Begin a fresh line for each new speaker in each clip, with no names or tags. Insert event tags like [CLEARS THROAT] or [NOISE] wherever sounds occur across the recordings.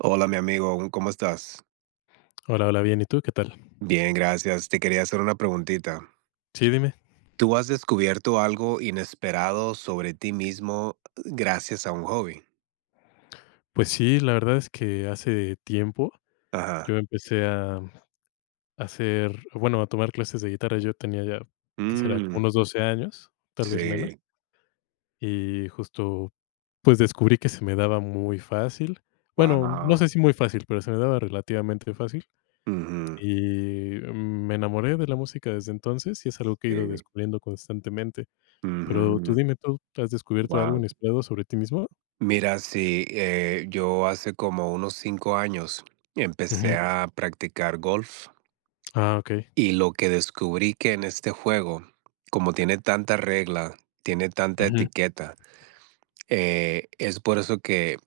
Hola, mi amigo, ¿cómo estás?
Hola, hola, bien, ¿y tú qué tal?
Bien, gracias. Te quería hacer una preguntita.
Sí, dime.
¿Tú has descubierto algo inesperado sobre ti mismo gracias a un hobby?
Pues sí, la verdad es que hace tiempo yo
Ajá.
empecé a hacer, bueno, a tomar clases de guitarra. Yo tenía ya, ¿qué será?
Mm,
Como unos 12 años, tal vez menos,
sí.
y justo, pues descubrí que se me daba muy fácil. Bueno, no
Wow.
sé si muy fácil, pero se me daba relativamente fácil.
Ujú,
Y me enamoré de la música desde entonces y es algo que he ido
sí.
descubriendo constantemente. Pero tú
Ujú,
dime, ¿tú has descubierto algo
wow.
inesperado sobre ti mismo?
Mira, sí, yo hace como unos 5 años empecé
Ujú.
a practicar golf,
Ah, okey.
y lo que descubrí que en este juego, como tiene tanta regla, tiene tanta
Ujú,
etiqueta, es por eso que,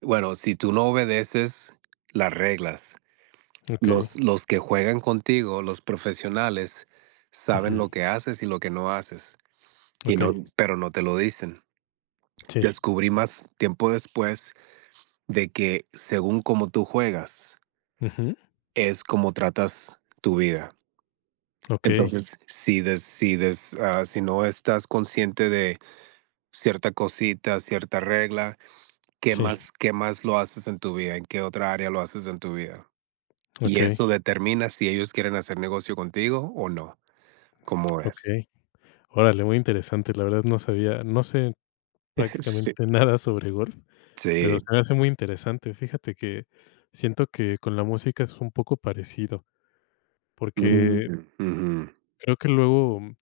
bueno, si tú no obedeces las reglas,
okey.
los que juegan contigo, los profesionales, saben
Ujú,
lo que haces y lo que no haces, y
okey,
no, pero no te lo dicen.
sí.
Descubrí más tiempo después de que según cómo tú juegas,
Ujú,
es como tratas tu vida.
okey,
Entonces, si no estás consciente de cierta cosita, cierta regla, ¿qué
sí,
más qué más lo haces en tu vida? ¿En qué otra área lo haces en tu vida? Y
okey,
eso determina si ellos quieren hacer negocio contigo o no, ¿cómo es?
okey. Órale, muy interesante. La verdad no sabía, no sé
[LAUGHS] Sí,
prácticamente [LAUGHS] nada sobre golf, pero se
sí.
me hace muy interesante. Fíjate que siento que con la música es un poco parecido, porque
Mm, ujú,
creo que luego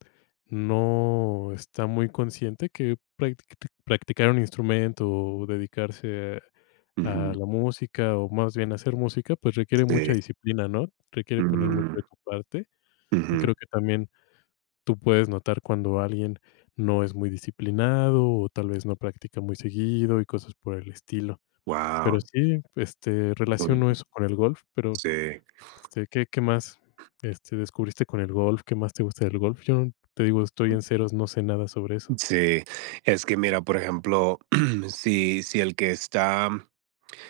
no está muy consciente que practicar un instrumento o dedicarse a
ujú,
la música, o más bien hacer música, pues requiere mucha
sí,
disciplina, ¿no? Requiere poner mucho
mm,
de tu parte. Y
ujú.
creo que también tú puedes notar cuando alguien no es muy disciplinado o tal vez no practica muy seguido y cosas por el estilo. Pero
Guau,
sí, este,
uy,
relaciono eso con el golf, pero,
sí,
este, ¿qué más, este, descubriste con el golf? ¿Qué más te gusta del golf? Yo, te digo, estoy en ceros, no sé nada sobre eso.
sí. Es que mira, por ejemplo, [CLEARS THROAT] si el que está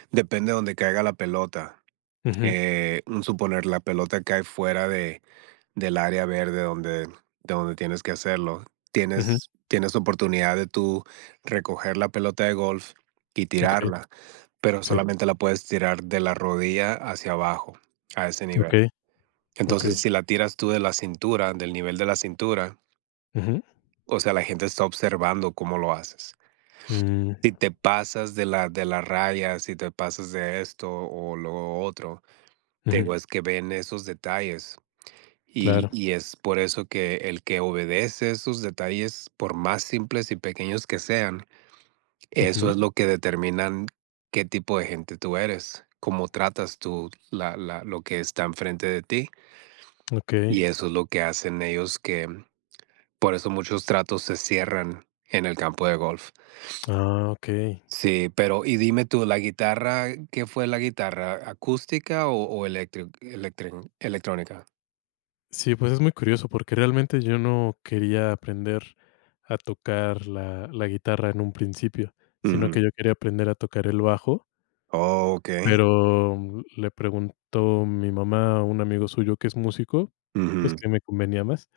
depende de donde caiga la pelota,
Ujú,
un suponer, la pelota cae fuera de Del área verde donde de donde tienes que hacerlo.
ujú,
Tienes oportunidad de tú recoger la pelota de golf y
okey,
tirarla, pero
sí,
solamente la puedes tirar de la rodilla hacia abajo, a ese nivel.
okey, okey,
Entonces, si la tiras tú de la cintura, del nivel de la cintura,
ujú,
o sea, la gente está observando cómo lo haces.
mm,
Si te pasas de la raya, si te pasas de esto o lo otro,
ujú,
tengo es que ven esos detalles. Y,
claro,
y es por eso que el que obedece esos detalles, por más simples y pequeños que sean, eso
ujú,
es lo que determinan qué tipo de gente tú eres, cómo tratas tú lo que está enfrente de ti.
okey,
Y eso es lo que hacen ellos que, por eso muchos tratos se cierran en el campo de golf.
ah, okey.
Sí, pero y dime tú, ¿la guitarra, qué fue la guitarra? ¿Acústica o electrónica?
Sí, pues es muy curioso porque realmente yo no quería aprender a tocar la guitarra en un principio, sino que
Ujú.
yo quería aprender a tocar el bajo,
Oh, ok.
pero le preguntó mi mamá a un amigo suyo que es músico, pues
Ujú,
que me convenía más,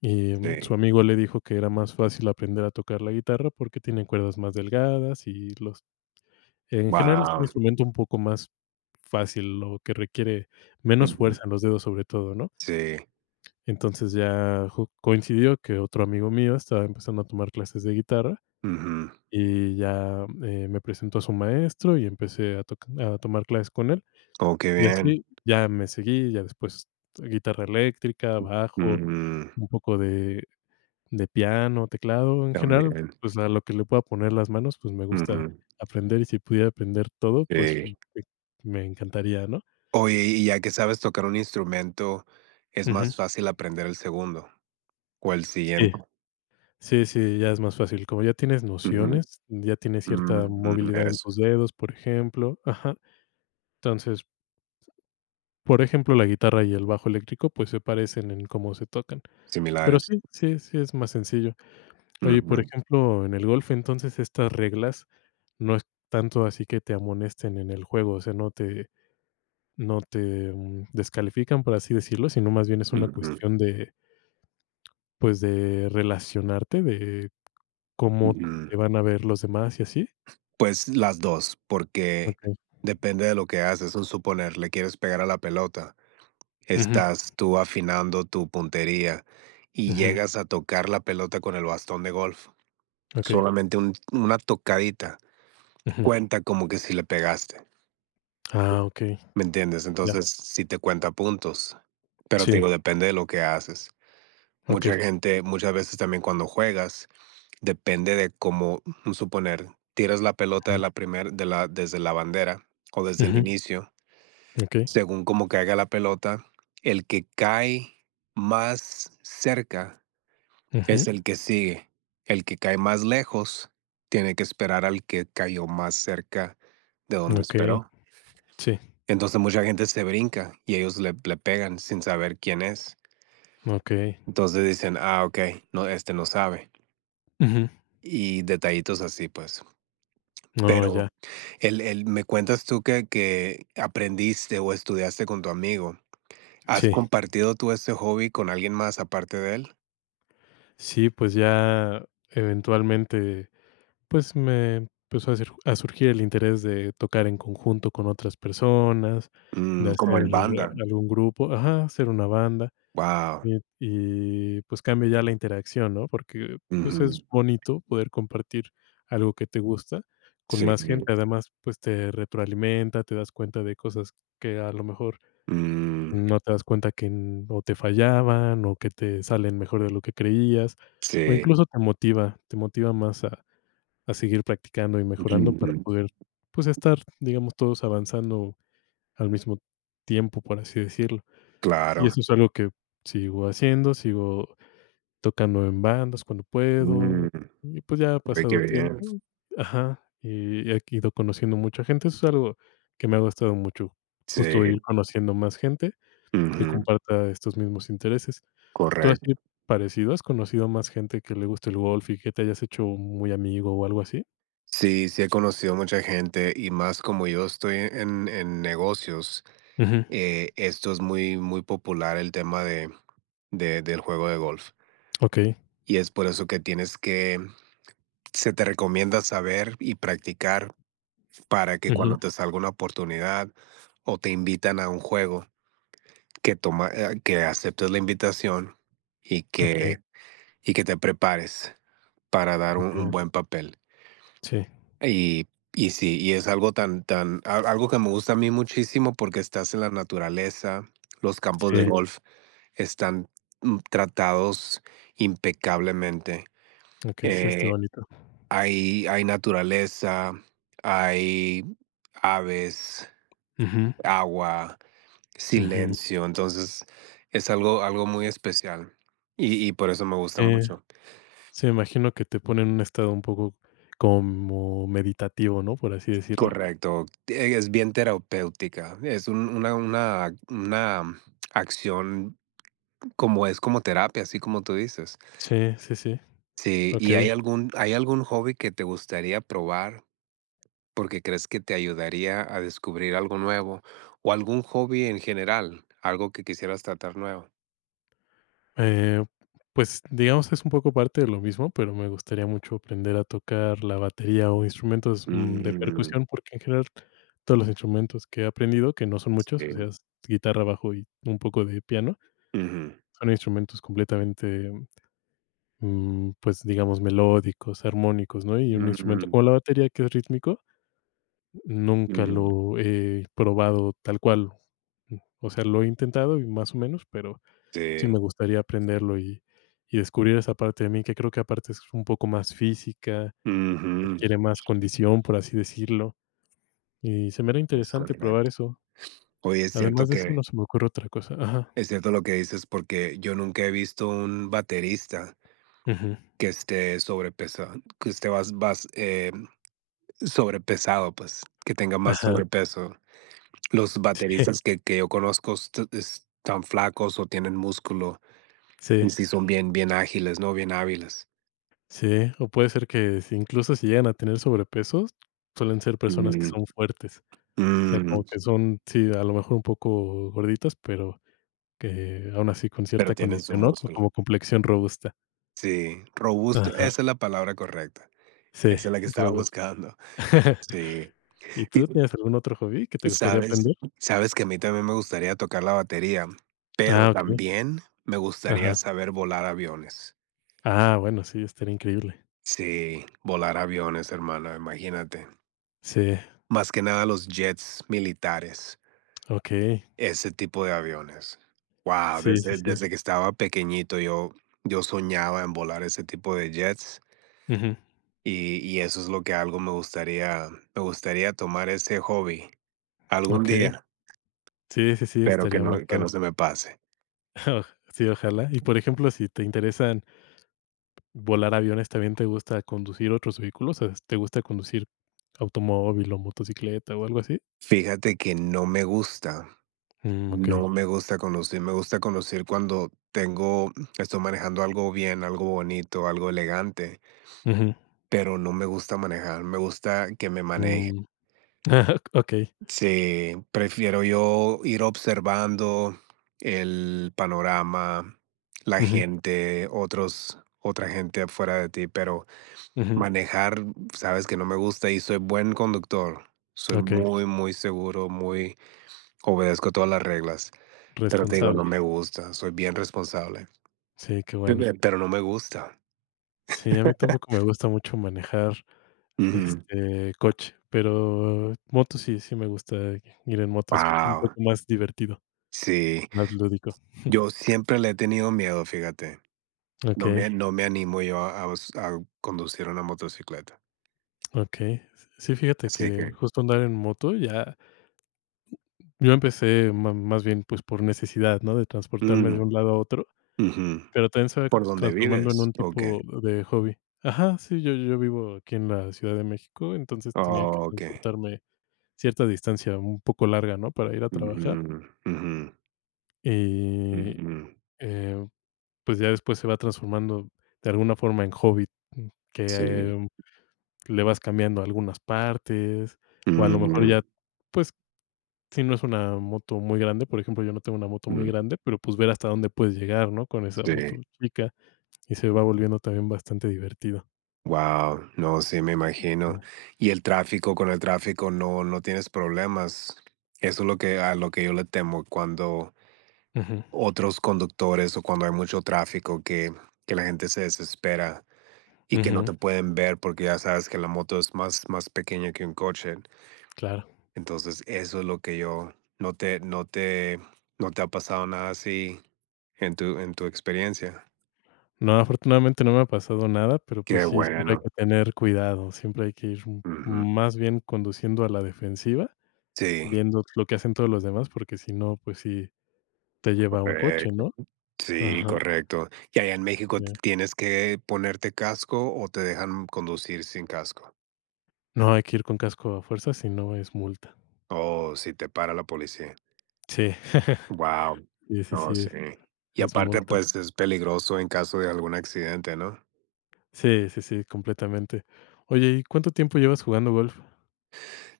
y su
sí.
amigo le dijo que era más fácil aprender a tocar la guitarra porque tiene cuerdas más delgadas y los en general es un
Wow.
instrumento un poco más fácil, lo que requiere menos
Ujú,
fuerza en los dedos sobre todo, ¿no?
sí,
Entonces ya ju coincidió que otro amigo mío estaba empezando a tomar clases de guitarra
ujú.
y ya, me presentó a su maestro y empecé a toc a tomar clases con él.
Oh, qué
Y
bien.
así ya me seguí, ya después guitarra eléctrica, bajo,
Mm,
un poco de piano, teclado, en general,
también.
pues, a lo que le pueda poner las manos, pues, me gusta
Ujú,
aprender y si pudiera aprender todo, pues, me
sí.
me encantaría, ¿no?
Oye, y ya que sabes tocar un instrumento, ¿es
Ujú.
más fácil aprender el segundo o el
Sí.
siguiente?
Sí, sí, ya es más fácil. Como ya tienes
Ujú,
nociones, ya tienes cierta
mm,
movilidad en
eso,
tus dedos, por ejemplo. Ajá. Entonces, por ejemplo, la guitarra y el bajo eléctrico, pues se parecen en cómo se tocan. Pero
similares.
sí, sí, sí es más sencillo. Oye, por
Ujú,
ejemplo, en el golf, entonces estas reglas no es tanto así que te amonesten en el juego, o sea, no te descalifican, por así decirlo, sino más bien es una
ujú,
cuestión de, pues, de relacionarte, de cómo
ujú.
te van a ver los demás y así.
Pues las dos, porque
Ok.
depende de lo que haces. Un suponer, le quieres pegar a la pelota,
Ujú.
estás tú afinando tu puntería y
Ujú,
llegas a tocar la pelota con el bastón de golf.
okey,
Solamente un una tocadita
ujú.
cuenta como que si le pegaste,
Ah, okey,
¿me entiendes?
ya.
Entonces, sí te cuenta puntos, pero te
Sí,
digo, depende de lo que haces.
okey.
Mucha gente muchas veces también cuando juegas, depende de cómo, suponer, tiras la pelota de
Ujú,
la primer de la desde la bandera o desde el
ujú,
inicio,
okey,
según cómo caiga la pelota, el que cae más cerca
ujú,
es el que sigue. El que cae más lejos tiene que esperar al que cayó más cerca de donde
okey,
esperó.
sí,
Entonces mucha gente se brinca y ellos le pegan sin saber quién es.
okey,
Entonces dicen, ah, ok, no, este no sabe.
ujú.
Y detallitos así, pues.
No, ya,
Pero me cuentas tú que aprendiste o estudiaste con tu amigo. ¿Has
sí.
compartido tú este hobby con alguien más aparte de él?
Sí, pues ya eventualmente, pues me empezó a surgir el interés de tocar en conjunto con otras personas, de
Mm, como
hacer
el banda.
algún grupo ajá, hacer una banda.
Wow.
Y, pues, cambia ya la interacción, ¿no? Porque, pues,
Ujú.
es bonito poder compartir algo que te gusta con
Sí.
más gente. Además, pues, te retroalimenta, te das cuenta de cosas que a lo mejor
Mm.
no te das cuenta que n o te fallaban, o que te salen mejor de lo que creías, o
Sí,
incluso te motiva más a seguir practicando y mejorando para
ujú,
poder, pues, estar, digamos, todos avanzando al mismo tiempo, por así decirlo. Y
claro,
eso es algo que sigo haciendo, sigo tocando en bandas cuando puedo,
mm,
y pues ya ha
oye, qué
pasado
bien,
tiempo ajá, y he ido conociendo mucha gente, eso es algo que me ha gustado mucho, justo ir
sí,
conociendo más gente que
ujú,
comparta estos mismos intereses. ¿Tú así
correcto.
parecido, has conocido más gente que le guste el golf y que te hayas hecho muy amigo o algo así?
Sí, sí he conocido mucha gente y más como yo estoy en negocios,
Ujú,
esto es muy, muy popular el tema de del juego de golf,
okey,
y es por eso que tienes que se te recomienda saber y practicar para que
ujú,
cuando te salga una oportunidad o te invitan a un juego, que aceptes la invitación y
okey,
que y que te prepares para dar un
okey,
buen papel.
sí,
Y y sí, y es algo tan tan a algo que me gusta a mí muchísimo porque estás en la naturaleza, los campos de
sí,
Sí. golf están, tratados impecablemente.
okey, sí, está
Eh,
bonito.
hay naturaleza, hay aves,
Ujú,
agua,
ujú,
silencio, entonces es algo algo muy especial y por eso me gusta
eh
mucho.
sí, me imagino que te pone en un estado un poco como meditativo, ¿no? Por así decirlo.
Correcto, es bien terapéutica, es un una acción como es como terapia, así como tú dices.
Sí, sí, sí.
Sí, ¿y
Okey.
hay algún hobby que te gustaría probar porque crees que te ayudaría a descubrir algo nuevo, o algún hobby en general, algo que quisieras tratar nuevo?
Eh, pues, digamos, es un poco parte de lo mismo, pero me gustaría mucho aprender a tocar la batería o instrumentos, de
Mm,
percusión, porque en general todos los instrumentos que he aprendido, que no son muchos, o
sí,
sea, es guitarra, bajo y un poco de piano,
ujú,
son instrumentos completamente, pues, digamos, melódicos, armónicos, ¿no? Y un instrumento
mm,
como la batería, que es rítmico, nunca
ujú,
lo he probado tal cual. O sea, lo he intentado y más o menos, pero sí
sí,
me gustaría aprenderlo y descubrir esa parte de mí que creo que aparte es un poco más física,
ujú,
requiere más condición, por así decirlo, y se me era
es
interesante probar
correcto.
eso.
Oye, es cierto
Además de eso,
que
no se me ocurre otra cosa. Ajá.
es cierto lo que dices, porque yo nunca he visto un baterista
Ujú.
que esté sobrepesado, que esté más, más, sobrepesado, pues, que tenga más
Ajá.
sobrepeso. Los
Sí,
bateristas que yo conozco están flacos o tienen músculo
sí,
y sí son bien, bien ágiles, ¿no? Bien hábiles.
sí. O puede ser que si incluso si llegan a tener sobrepesos, suelen ser personas que
Mm,
son fuertes. O sea, como
mm,
que son, sí, a lo mejor un poco gorditas, pero que aún así con
pero
cierta
tienen su
condición, ¿no? Co
músculo.
Como complexión robusta.
Sí, robusto,
Ajá.
esa es la palabra correcta.
Sí,
Esa es la que estaba
robusta.
buscando.
[LAUGHS]
Sí.
¿Y
Y
tú tienes algún otro hobby que te gustaría
sabes
aprender?
que a mí también me gustaría tocar la batería, pero
Ah, ¿ok?
también me gustaría
Ajá.
saber volar aviones.
Ah, bueno, sí, estaría increíble.
Sí, volar aviones, hermano, imagínate.
Sí,
Más que nada los jets militares,
ok.
ese tipo de aviones. Wow.
Sí, sí,
desde
sí.
desde que estaba pequeñito yo soñaba en volar ese tipo de jets
Ujú.
y eso es lo que algo me gustaría tomar ese hobby algún
Ok.
día,
Sí, sí, sí,
pero
estaría muy
que
padre.
no se me pase.
[LAUGHS] Sí, ojalá. Y, por ejemplo, si te interesan volar aviones, ¿también te gusta conducir otros vehículos? O sea, ¿te gusta conducir automóvil o motocicleta o algo así?
Fíjate que no me gusta.
Mm, ok.
No me gusta conducir, me gusta conducir cuando tengo, estoy manejando algo bien, algo bonito, algo elegante,
Ujú.
pero no me gusta manejar, me gusta que me maneje.
Mm. [LAUGHS] Ok.
Sí, prefiero yo ir observando el panorama, la
Ujú.
gente, otra gente afuera de ti, pero
Ujú.
manejar, sabes que no me gusta y soy buen conductor, soy
Okey,
muy, muy seguro, muy, obedezco todas las reglas, pero te digo,
responsable.
no me gusta, soy bien responsable.
Sí, qué
Pe
bueno.
pe pero no me gusta.
Sí, a mí tampoco me gusta mucho manejar,
Ujú.
este, coche, pero moto sí, sí me gusta ir en moto, es como un
Guau,
poco más divertido,
sí.
más lúdico.
Yo siempre le he tenido miedo, fíjate. No
Okey,
me no me animo yo a conducir una motocicleta.
okey. Sí, fíjate
Así
que
que
justo andar en moto ya yo empecé ma más bien, pues, por necesidad, ¿no?, de transportarme de
mm,
un lado a otro,
ujú.
pero también se va
¿Por dónde
transformando en
vives?
un
¿O
tipo
qué?
de hobby. Ajá, sí, yo vivo aquí en la Ciudad de México, entonces tenía que
Okey.
transportarme cierta distancia un poco larga, ¿no? Para ir a trabajar
Ujú, ujú,
y,
ujú.
eh, pues, ya después se va transformando de alguna forma en hobby, que
Sí.
le vas cambiando algunas partes, o a lo mejor
Mm,
ya, pues, si no es una moto muy grande, por ejemplo, yo no tengo una moto muy
mm,
grande, pero, pues, ver hasta dónde puedes llegar, ¿no? Con esa moto
sí.
chica y se va volviendo también bastante divertido.
Wow, no, sí, me imagino. Y el tráfico, con el tráfico no tienes problemas. Eso es lo que a lo que yo le temo cuando
Ujú,
otros conductores o cuando hay mucho tráfico que la gente se desespera y que no
ujú,
te pueden ver porque ya sabes que la moto es más, más pequeña que un coche.
claro.
Entonces, eso es lo que yo no te, no te, no te ha pasado nada así en tu experiencia.
No, afortunadamente no me ha pasado nada, pero, pues
Qué
sí, siempre hay
bueno.
que tener cuidado, siempre hay que ir m-
Ujú.
más bien conduciendo a la defensiva,
Sí,
viendo lo que hacen todos los demás, porque si no, pues sí te lleva a un coche,
correcto.
¿no?
Sí,
Ajá,
correcto. ¿Y allá en México
ya.
tienes que ponerte casco o te dejan conducir sin casco?
No, hay que ir con casco a fuerza, si no es multa.
O si te para la policía.
Sí, [LAUGHS]
Wow,
sí, sí,
no,
sí,
sé. Y
es
aparte,
multa.
pues, es peligroso en caso de algún accidente, ¿no?
Sí, sí, sí, completamente. Oye, ¿y cuánto tiempo llevas jugando golf?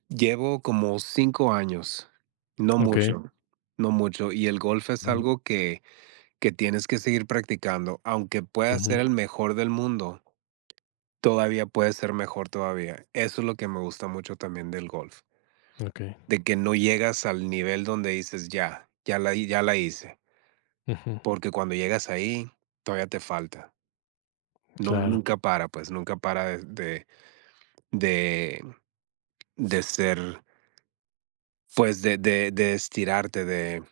Llevo como 5 años, no
Okey.
mucho, no mucho, y el golf es
Ujú,
algo que tienes que seguir practicando, aunque puedas ser
ujú,
el mejor del mundo, todavía puedes ser mejor todavía. Eso es lo que me gusta mucho también del golf,
okey.
de que no llegas al nivel donde dices: "Ya, ya la hi ya la hice",
Ujú,
porque cuando llegas ahí, todavía te falta. No
claro.
nunca para, pues, nunca para De de ser, pues, de estirarte, de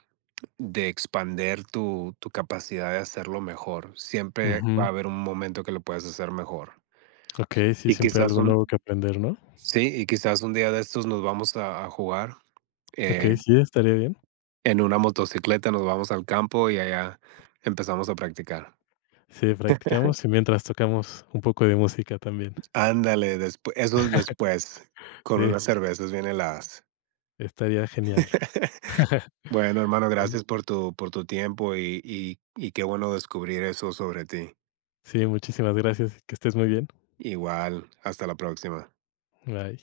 expander tu capacidad de hacerlo mejor. Siempre va a
Ujú,
haber un momento que lo puedes hacer mejor.
okey, sí,
Y
siempre
quizás
algo
un
nuevo que aprender, ¿no?
sí, y quizás un día de estos nos vamos a jugar,
Okey,
eh,
sí, estaría bien.
en una motocicleta, nos vamos al campo y allá empezamos a practicar.
Sí, practicamos y mientras tocamos un poco de música también.
Ándale, después eso es después, con
Sí,
unas cervezas bien heladas.
estaría genial.
[LAUGHS]
[LAUGHS]
Bueno, hermano,
Bueno,
gracias por tu tiempo y qué bueno descubrir eso sobre ti.
sí, muchísimas gracias, que estés muy bien.
Igual, hasta la próxima.
Bye.